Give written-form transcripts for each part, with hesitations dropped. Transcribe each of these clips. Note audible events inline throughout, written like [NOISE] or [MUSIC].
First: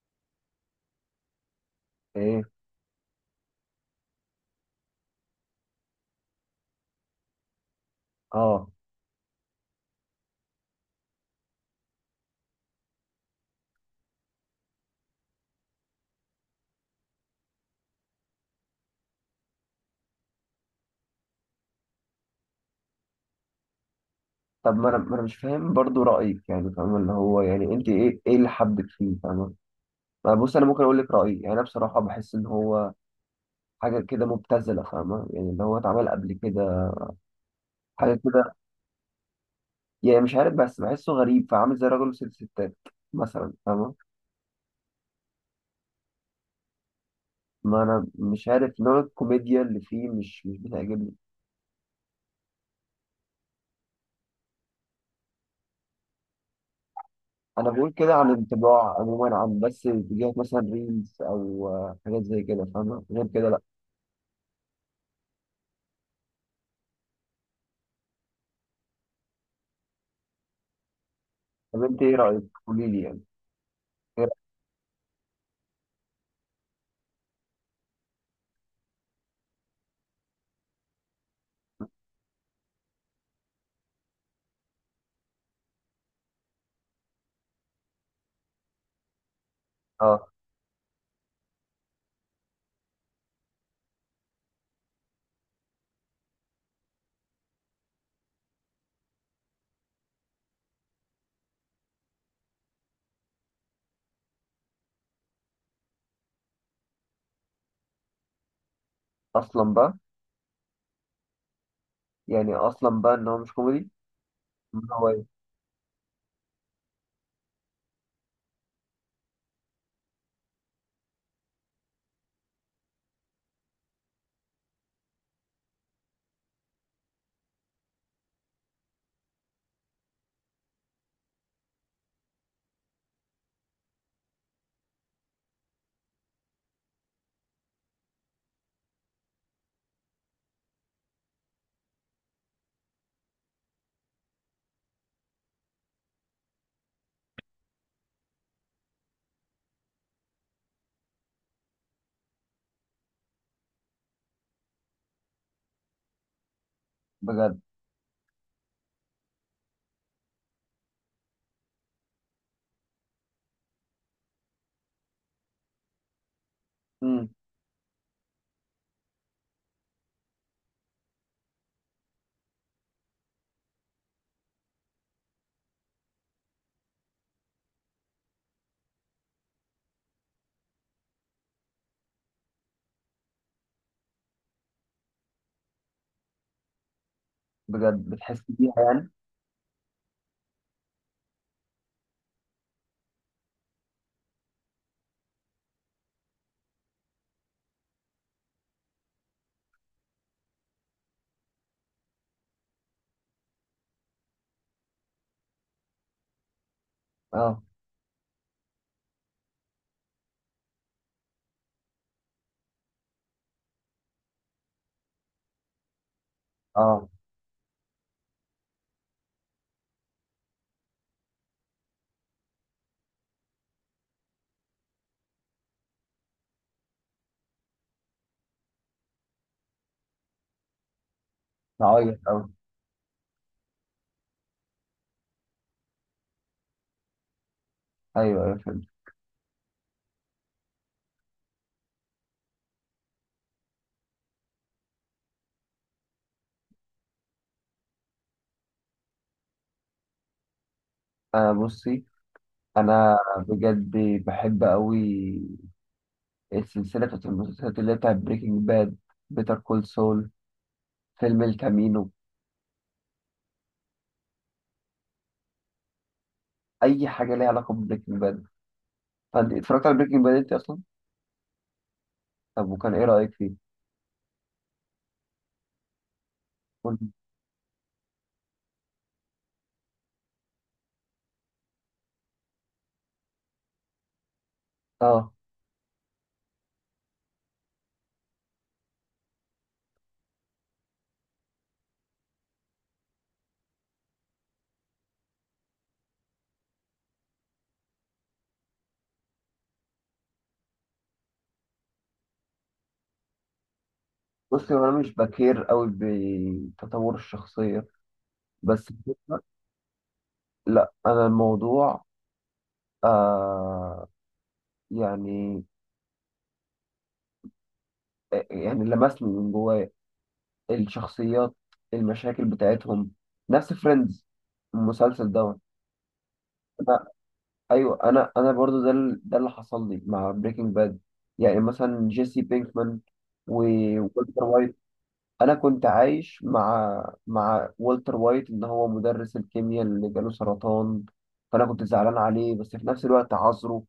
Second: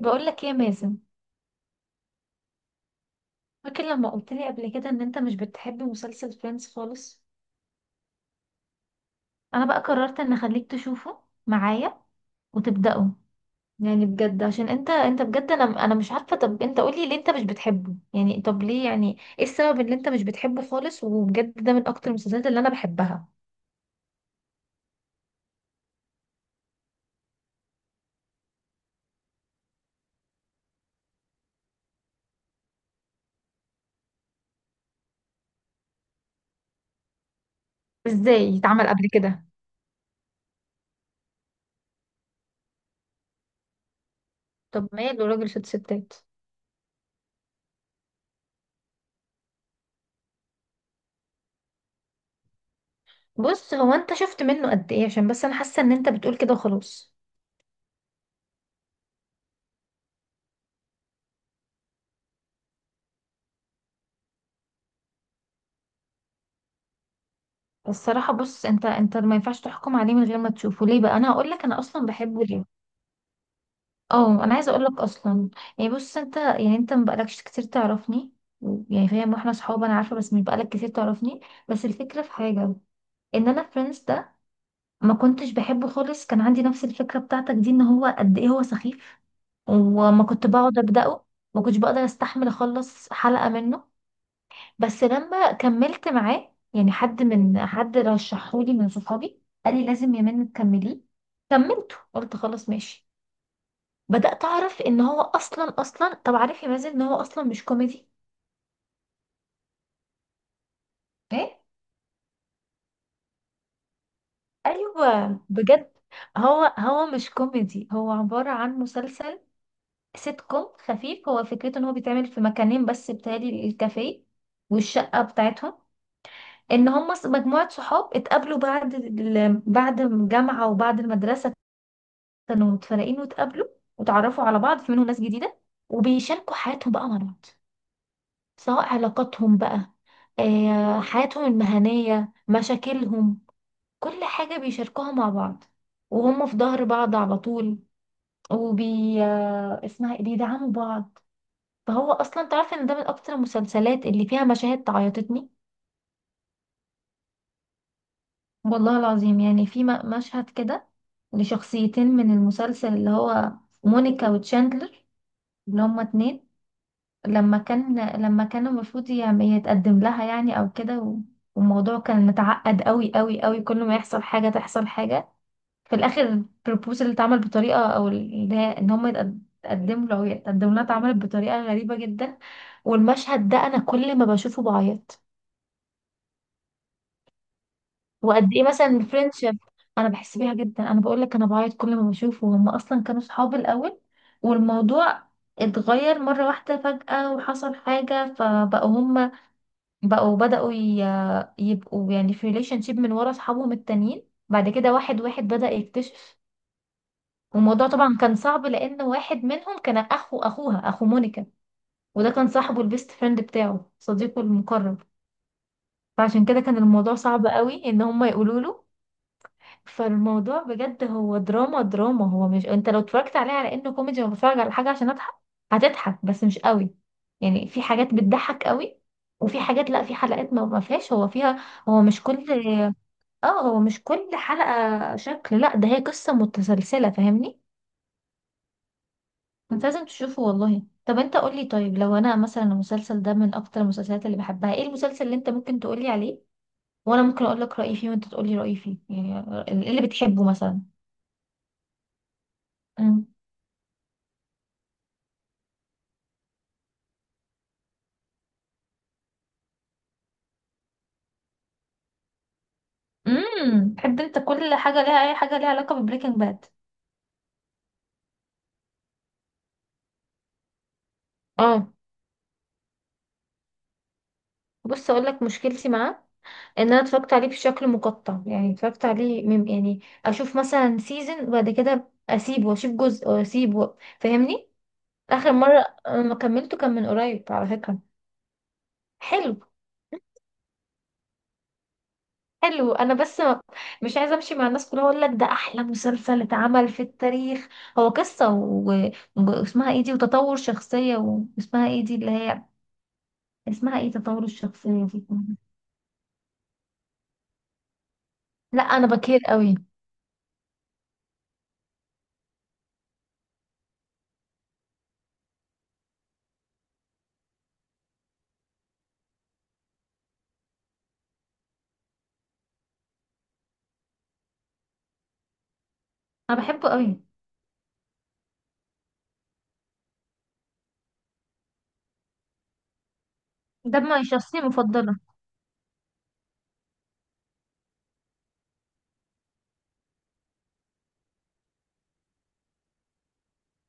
بقول لك ايه يا مازن؟ ايه. فاكر لما قلت لي قبل كده ان انت مش بتحب مسلسل فريندز خالص؟ اه. انا بقى قررت ان اخليك تشوفه معايا وتبداه. يعني بجد عشان انت بجد، انا مش عارفه، طب انت قولي ليه انت مش بتحبه، يعني طب ليه، يعني ايه السبب اللي انت مش بتحبه خالص؟ وبجد ده من اكتر المسلسلات اللي انا بحبها. طب ما انا مش فاهم برضو رايك، يعني فاهم اللي هو، يعني انت ايه اللي حبك فيه فاهمه؟ ما بص، انا ممكن اقول لك رايي. يعني انا بصراحه بحس ان هو حاجه كده مبتذله، فاهمه؟ يعني اللي هو اتعمل قبل كده حاجه كده. ازاي اتعمل قبل كده؟ يعني مش عارف، بس بحسه غريب، فعامل زي راجل وست ستات مثلا، فاهمه. طب ماله راجل ست ستات؟ ما انا مش عارف نوع الكوميديا اللي فيه مش بتعجبني. بص، هو انت شفت منه قد ايه؟ عشان بس انا حاسه ان انت بتقول كده وخلاص. انا بقول كده عن انطباع عموما، عن بس فيديوهات مثلا، ريلز او حاجات زي كده فاهمه، غير كده لا. الصراحة بص، انت ما ينفعش تحكم عليه من غير ما تشوفه. ليه بقى انا هقول لك انا طب انت اصلا ايه رايك؟ بحبه ليه؟ قولي لي يعني. إيه رأيك؟ اه، انا عايزة اقول لك اصلا. يعني بص، انت ما بقالكش كتير تعرفني، يعني فاهم، واحنا صحاب انا عارفة، بس مش بقالك كتير تعرفني. بس الفكرة في حاجة، ان انا فريندز ده ما كنتش بحبه خالص، كان عندي نفس الفكرة بتاعتك دي، ان هو قد ايه هو سخيف، وما آه. كنت بقعد ابدأه، ما كنتش بقدر استحمل اخلص حلقة منه. بس لما كملت معاه، يعني حد من حد رشحولي من صحابي قال لي لازم يمين تكمليه، كملته قلت خلاص ماشي. بدأت أعرف إن هو أصلا طب، عارف يا مازن إن هو أصلا مش كوميدي؟ اصلا بقى. إيه؟ يعني اصلا بقى ان هو مش كوميدي. إن هو إيه؟ أيوه بجد. هو مش كوميدي، هو عبارة عن مسلسل سيت كوم خفيف. هو فكرته إن هو بيتعمل في مكانين بس، بتهيألي الكافيه والشقة بتاعتهم. ان هم مجموعة صحاب اتقابلوا بعد بعد الجامعة وبعد المدرسة، كانوا متفرقين واتقابلوا وتعرفوا على بعض، في منهم ناس جديدة، وبيشاركوا حياتهم بقى مع بعض، سواء علاقاتهم بقى، حياتهم المهنية، مشاكلهم، كل حاجة بيشاركوها مع بعض، وهم في ظهر بعض على طول، وبي آه، اسمها إيه؟ بيدعموا بعض. فهو أصلا تعرف إن ده من أكتر المسلسلات اللي فيها مشاهد تعيطتني. بجد؟ والله العظيم، يعني في مشهد كده لشخصيتين من المسلسل، اللي هو مونيكا وتشاندلر، اللي هما اتنين امم. لما كان، لما كان المفروض يعني يتقدم لها يعني او كده، والموضوع كان متعقد قوي قوي قوي، كل ما يحصل حاجة تحصل حاجة. في الاخر البروبوزال اللي اتعمل بطريقة، او اللي هي ان هم يتقدموا له او يتقدموا لها، اتعملت بطريقة غريبة جدا، والمشهد ده انا كل ما بشوفه بعيط. بجد بتحس وقد ايه بيها مثلا يعني. الفرنشيب، انا بحس بيها جدا، انا بقول لك انا بعيط كل ما بشوفه. هم اصلا كانوا صحاب الاول، والموضوع اتغير مرة واحدة فجأة، وحصل حاجة فبقوا هم، بقوا بدأوا يبقوا يعني في ريليشن شيب من ورا اصحابهم التانيين، بعد كده واحد واحد بدأ يكتشف. اه. والموضوع طبعا كان صعب، لأن واحد منهم كان أخو أخو مونيكا، وده كان صاحبه البيست فريند بتاعه، صديقه المقرب، فعشان كده كان اه. الموضوع صعب قوي إن هم يقولوا له. فالموضوع بجد هو دراما دراما، هو مش، انت لو اتفرجت عليه على انه كوميدي وانا بتفرج على حاجة عشان اضحك، هتضحك بس مش قوي. يعني في حاجات بتضحك قوي، وفي حاجات لا، في حلقات ما فيهاش، هو فيها هو بعيط مش كل، اوي. اه هو مش كل حلقة شكل، لا ده هي قصة متسلسلة، فاهمني؟ ايوه، ايوه فهمت. انت لازم تشوفه والله. طب انت قولي، طيب لو انا مثلا المسلسل ده من اكتر المسلسلات اللي بحبها، ايه المسلسل اللي انت ممكن تقولي عليه وانا ممكن اقول لك رأيي فيه وانت تقولي رأيي فيه؟ يعني ايه اللي بتحبه مثلا؟ انا بصي. انا امم. بجد بحب اوي السلسله بتاعت المسلسلات، اللي هي بتاعت بريكنج باد، بيتر كول سول، فيلم الكامينو. امم، بتحب انت كل حاجة ليها، اي حاجة ليها علاقة ببريكنج باد. اي حاجه ليها علاقه ببريكنج باد. فانت اتفرجت على بريكنج باد انت اصلا؟ اه. طب وكان ايه رايك فيه؟ بص اقول لك مشكلتي معاه، ان انا قول- اتفرجت عليه بشكل مقطع، يعني اتفرجت عليه يعني اشوف مثلا سيزون وبعد كده اسيبه واشوف جزء واسيبه، فاهمني؟ اه. اخر مره انا كملته كان من قريب على فكره، حلو حلو. انا بس مش عايزه امشي مع الناس كلها اقول لك ده احلى مسلسل اتعمل في التاريخ، هو قصه واسمها ايه دي، وتطور شخصيه واسمها ايه دي اللي هي، اسمها ايه تطور بصي، هو انا الشخصيه مش دي؟ بكير قوي بتطور الشخصيه، لا بس انا بكير قوي. لا، انا الموضوع آه، يعني، يعني لمسني من جوايا، الشخصيات، المشاكل بتاعتهم، نفس فريندز المسلسل دوت. انا بحبه انا، قوي. ايوه انا، برضو ده ده اللي حصل لي مع بريكنج باد. يعني مثلا جيسي بينكمان، و... ده ما وولتر شخصيه وايت. مفضله. انا كنت عايش مع والتر وايت، ان هو مدرس الكيمياء اللي جاله سرطان، فانا كنت زعلان عليه، بس في نفس الوقت عذره،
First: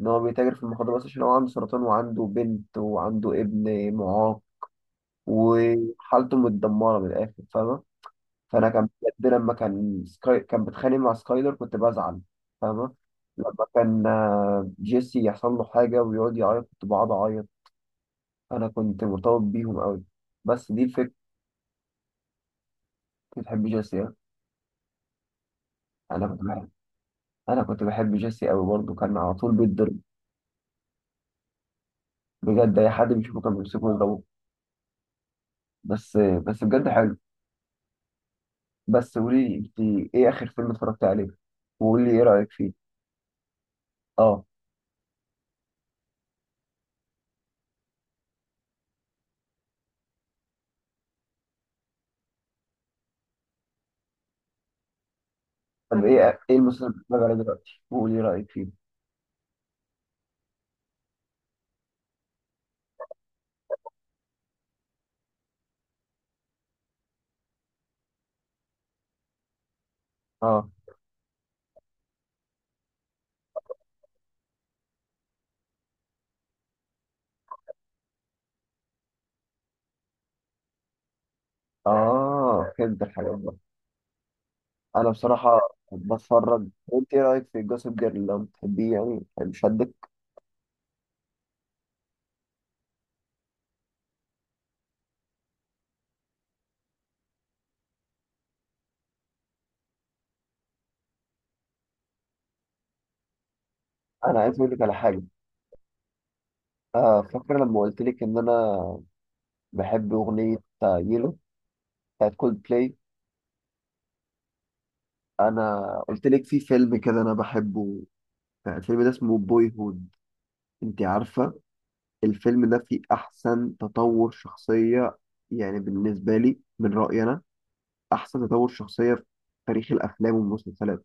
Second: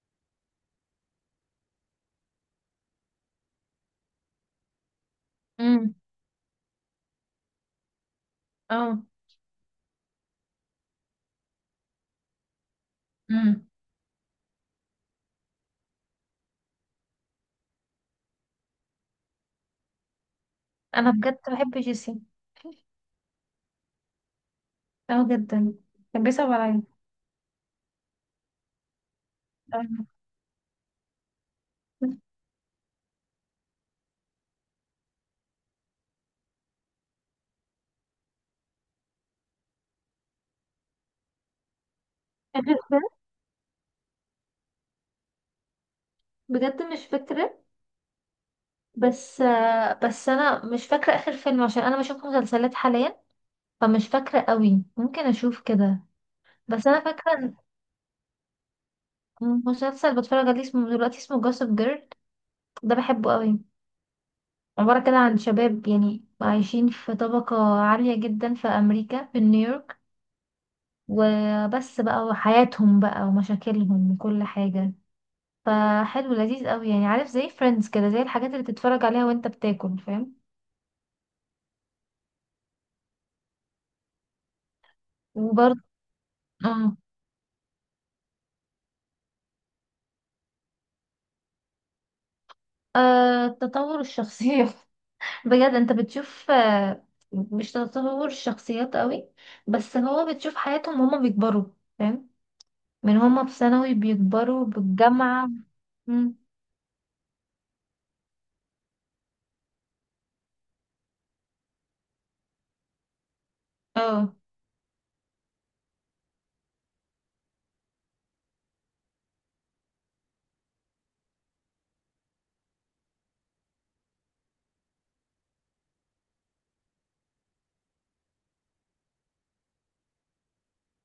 ان هو بيتاجر في المخدرات بس عشان هو عنده سرطان وعنده بنت وعنده ابن معاق، امم. وحالته متدمره من الاخر، فاهمه؟ فانا كان، اه. بجد لما كان سكاي، كان بيتخانق مع سكايلر كنت بزعل، فاهمه؟ لما امم. كان جيسي يحصل له حاجه ويقعد يعيط كنت بقعد اعيط. انا كنت مرتبط بيهم قوي، بس دي انا الفكره. بجد بحب جيسي. بتحب جيسي. اه جدا. كان انا كنت بيصعب بحب عليا. انا كنت بحب جيسي قوي برضه، كان على طول بيتضرب. [LAUGHS] بجد اي حد بيشوفه كان بيمسكه يضربه. بس، بس بجد حلو. بس قولي لي انت، ايه اخر فيلم اتفرجت عليه؟ وقولي لي ايه رايك فيه. اه. بجد مش فاكره. بس بس انا مش فاكره اخر فيلم، عشان انا بشوف مسلسلات حاليا، فمش فاكره قوي، ممكن اشوف طب كده. أنا، ايه المسلسل بس انا اللي بتتفرج عليه فاكره دلوقتي؟ وقولي لي رايك فيه. إن مسلسل بتفرج عليه اسمه دلوقتي، اسمه جوسب جيرل، ده بحبه قوي. عباره كده عن شباب يعني عايشين في طبقه عاليه جدا في امريكا، في نيويورك، اه. وبس بقى، وحياتهم بقى ومشاكلهم وكل حاجه. فحلو لذيذ قوي، يعني عارف زي فريندز كده، زي الحاجات اللي تتفرج عليها وانت بتاكل، فاهم؟ اه فهمت الحاجات بقى. انا بصراحه وبرضه بتفرج. اه. انت ايه رايك في جوسب جيرل لو بتحبيه؟ يعني شدك؟ تطور الشخصيه. [LAUGHS] بجد انت بتشوف، مش تطور الشخصيات قوي، بس هو بتشوف حياتهم هما بيكبروا، فاهم؟ من هما في ثانوي انا عايز بيكبروا اقول لك على حاجه. بالجامعة. مم. آه، فاكره لما قلت لك ان انا بحب اغنيه يلو بتاعت كولد بلاي؟ اه. انا قلت لك في فيلم كده انا بحبه، الفيلم ده اسمه بوي هود. انت عارفه الفيلم ده فيه احسن تطور شخصيه، يعني بالنسبه لي من رايي انا، احسن تطور شخصيه في تاريخ الافلام والمسلسلات.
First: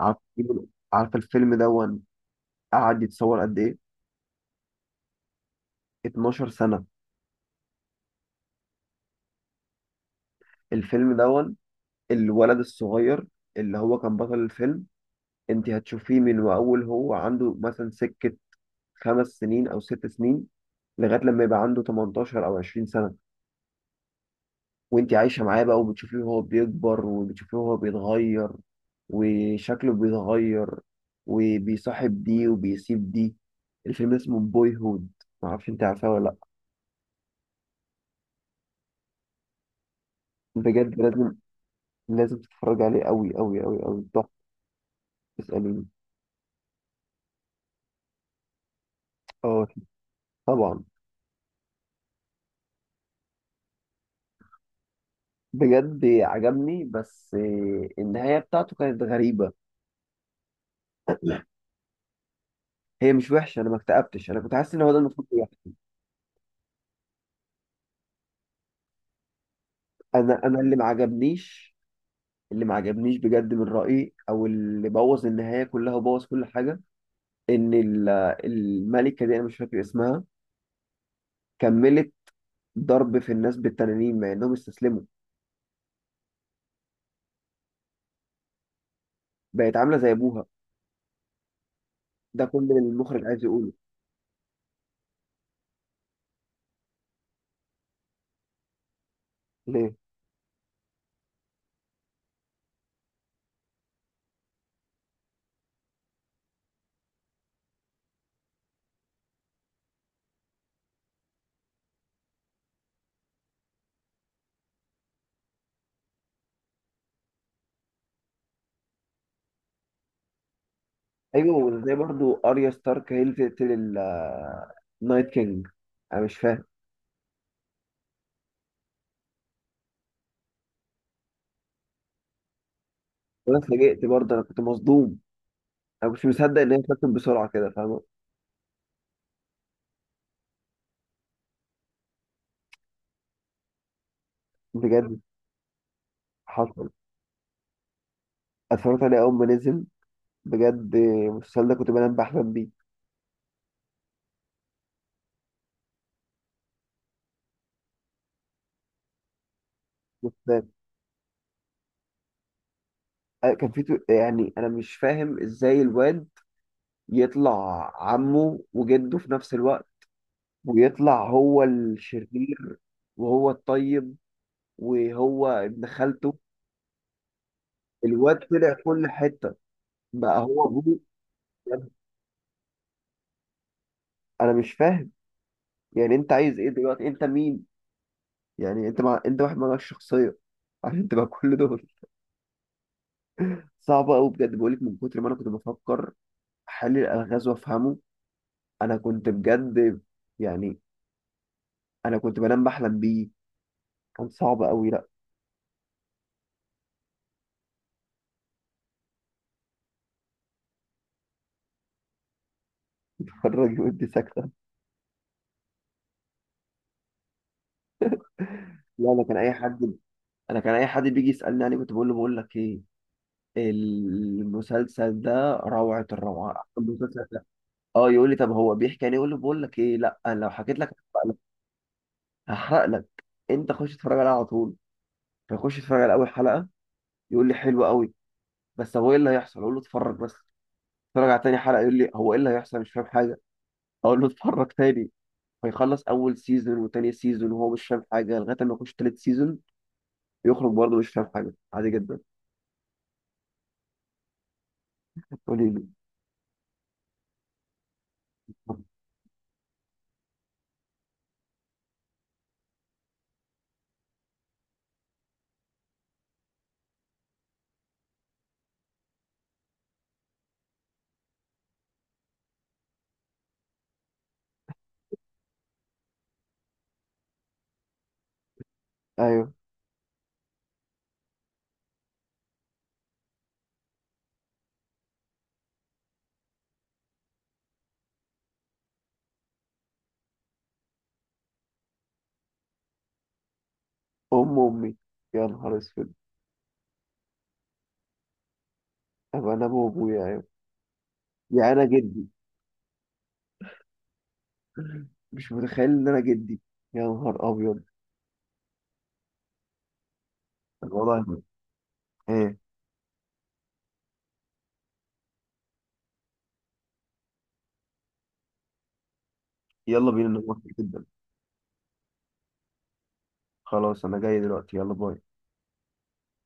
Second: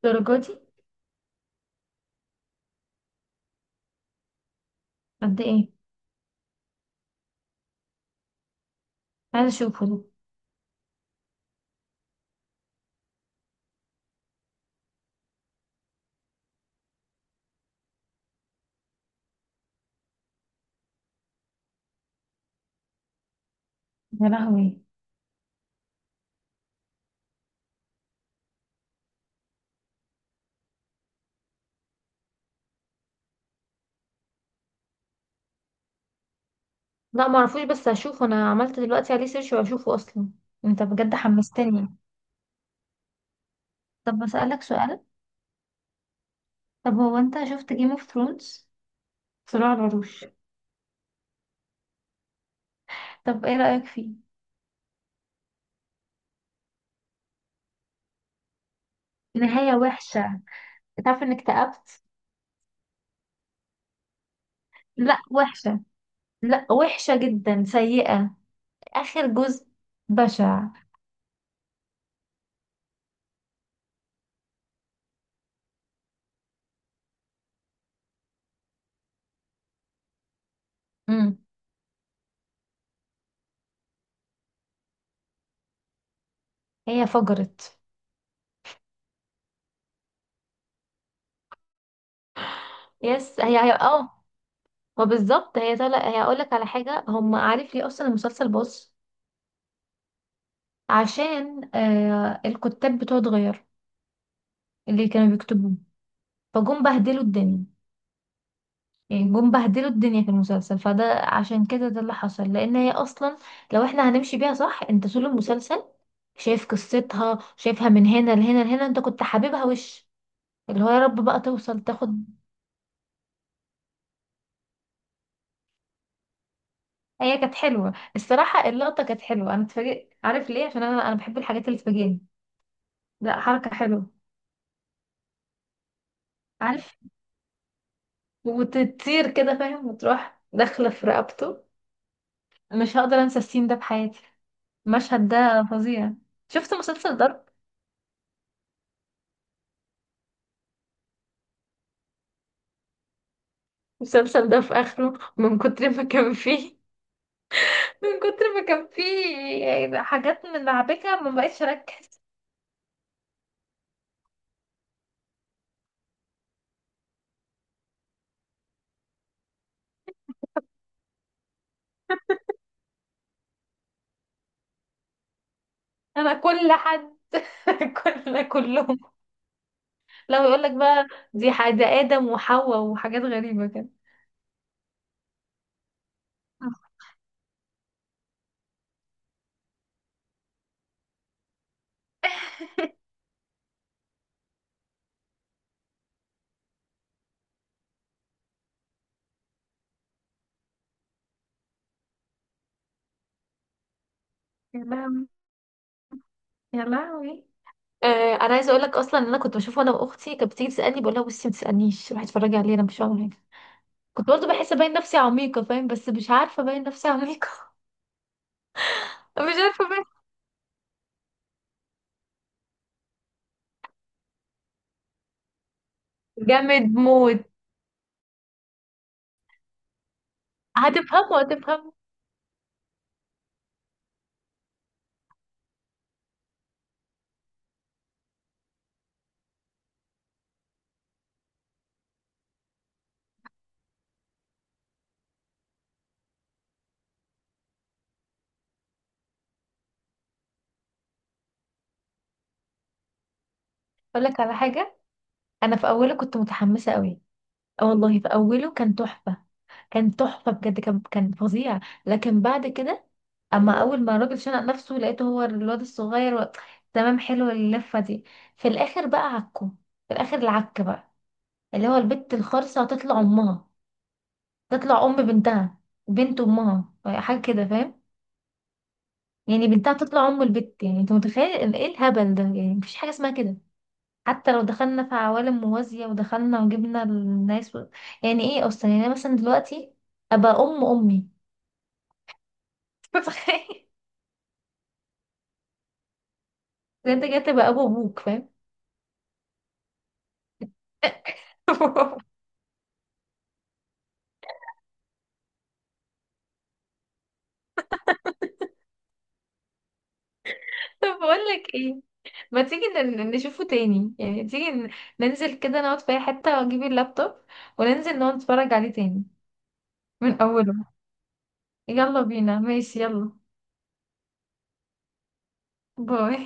عارف، دي؟ عارف الفيلم دون قعد يتصور قد ايه؟ قد ايه؟ 12 سنه. عايزة اشوفه ده. الفيلم دون الولد الصغير اللي هو كان بطل الفيلم، انت هتشوفيه من واول هو عنده مثلا سكه خمس سنين او ست سنين، لغايه لما يبقى عنده 18 او 20 سنه. يا لهوي. وانت عايشه معاه بقى، وبتشوفيه وهو بيكبر، وبتشوفيه وهو بيتغير، وشكله بيتغير، وبيصاحب دي وبيسيب دي. الفيلم اسمه بوي هود، معرفش انت عارفاه ولا لا. لا معرفوش، بس هشوفه، انا عملت دلوقتي عليه سيرش وهشوفه اصلا. انت بجد بجد لازم، حمستني. لازم تتفرج عليه، قوي قوي قوي قوي، طب تحفه. بسألك سؤال، اساليني. طب هو انت شفت جيم اوف ثرونز، اه. صراع العروش؟ طبعا. طب ايه رأيك فيه؟ بجد عجبني، بس النهايه بتاعته كانت غريبه. نهاية وحشة، تعرف انك اكتئبت. هي مش وحشه، انا ما اكتئبتش، انا كنت حاسس ان هو ده لا المفروض يحصل. وحشة، لا وحشة جدا، سيئة. آخر جزء انا بشع. اللي ما عجبنيش، بجد من رأيي، او اللي بوظ النهاية كلها وبوظ كل حاجة، ان الملكة دي، انا مش فاكر اسمها، امم. كملت ضرب في الناس بالتنانين مع انهم استسلموا، هي فجرت. بقت عاملة زي ابوها، ده كل اللي المخرج يس عايز هي يقوله. هي اه. ما بالظبط هي طالع هي. اقول لك على حاجة، هم، عارف ليه اصلا المسلسل باظ؟ ليه؟ عشان الكتاب بتوعه اتغير، اللي كانوا بيكتبوه، فجم بهدلوا الدنيا، يعني جم بهدلوا الدنيا في المسلسل، فده عشان كده ده اللي حصل. لان هي اصلا، لو احنا هنمشي بيها صح، انت طول المسلسل شايف قصتها، شايفها من هنا لهنا لهنا، انت كنت حاببها وش اللي هو يا رب بقى ايوه، توصل زي تاخد. برضو اريا ستارك هي اللي تقتل النايت كينج، انا مش فاهم. هي كانت حلوه الصراحه، اللقطه كانت حلوه، انا اتفاجئت، عارف ليه؟ عشان انا بحب الحاجات اللي تفاجئني، لا وانا حركه اتفاجئت حلوه. برضه، انا كنت مصدوم، انا مش مصدق ان هي عارف، اتكتب بسرعة كده، فاهمة؟ وتطير كده فاهم، وتروح داخله في رقبته، مش هقدر انسى السين ده بحياتي، بجد. المشهد ده فظيع. شفت حصل. مسلسل ضرب؟ اتفرجت عليه اول ما نزل، بجد المسلسل ده كنت بنام بحلم المسلسل ده في اخره من كتر ما كان فيه [LAUGHS] من كتر ما كان فيه حاجات من بيه. لعبكه ما بقتش اركز. كان في يعني انا مش فاهم ازاي الواد يطلع عمه وجده في نفس الوقت، ويطلع هو الشرير وهو الطيب وهو ابن خالته. انا كل حد. [LAUGHS] الواد كل طلع كلهم. كل حتة، بقى لو يقول هو لك ابوه. بقى دي حاجه ادم وحواء وحاجات غريبه انا مش فاهم، يعني انت عايز ايه كده. دلوقتي؟ انت مين؟ يعني انت مع... انت واحد مالكش شخصية عشان تبقى كل دول. صعبة قوي بجد، بقولك من كتر ما انا كنت بفكر حل الالغاز وافهمه، انا كنت بجد، يعني انا كنت بنام بحلم بيه، كان صعب يا قوي. لا. لهوي. يا لهوي. انا عايزه اقول لك اصلا ان انا كنت بشوفه انا واختي، كانت بتيجي تسالني بقول لها بصي ما تسالنيش، روحي اتفرجي عليه، انا مش هعمل [LAUGHS] حاجه. اتفرج ودي كنت برضه ساكته. بحس باين نفسي عميقه فاهم، بس مش عارفه باين نفسي عميقه. لا، انا كان [LAUGHS] اي مش عارفه حد، باين. انا كان اي حد بيجي يسالني عليه كنت بقول له، بقول لك ايه، المسلسل ده روعه الروعه، احسن جامد مسلسل موت. ده. اه، يقول لي طب هو بيحكي يعني، يقول له بقول لك ايه، لا انا لو حكيت لك هحرق لك، هتفهمه هتفهمه. هحرق لك. انت خش اتفرج عليها على طول. فيخش يتفرج على اول حلقه، يقول لي حلو قوي، بس هو ايه اللي هيحصل؟ اقول له اتفرج بس. اتفرج على تاني حلقه، يقول لي هو ايه اللي هيحصل مش فاهم حاجه، اقول له اتفرج تاني. فيخلص اول سيزون وتاني سيزون وهو مش فاهم حاجه، لغايه ما يخش تالت سيزون، يخرج برضه مش فاهم حاجة، عادي جدا. اقول لك على حاجه. قولي انا لي. في اوله كنت متحمسه قوي، اه والله في اوله كان تحفه، كان تحفه بجد، كان كان فظيع. لكن بعد كده، اما اول ما الراجل شنق نفسه لقيته هو الواد الصغير، و... تمام حلو اللفه دي. في الاخر بقى عكه، في الاخر العك بقى، اللي هو البت الخرصه هتطلع امها، تطلع ام بنتها، بنت امها، حاجه كده فاهم؟ أيوه. يعني بنتها تطلع ام البت، يعني انت متخيل إن ايه الهبل ده؟ يعني مفيش حاجه اسمها كده، حتى لو دخلنا في عوالم موازية ودخلنا وجبنا الناس، و... يعني ايه اصلا؟ يعني انا مثلا دلوقتي ابقى ام امي. [LAUGHS] متخيل أم أمي؟ يا نهار أسود. إن انت جاي تبقى ابو ابوك فاهم؟ أبقى أنا أبو أبويا؟ أيوه، يا أنا جدي. [LAUGHS] مش متخيل إن أنا جدي. يا نهار أبيض طب الوضع. بقول لك ايه، إيه؟ ما تيجي نشوفه تاني، يعني تيجي ننزل كده نقعد في اي حتة واجيب اللابتوب وننزل نقعد نتفرج عليه تاني، يلا بينا من نروح، اوله. جدا. يلا بينا ماشي يلا. خلاص أنا جاي دلوقتي، يلا باي. باي.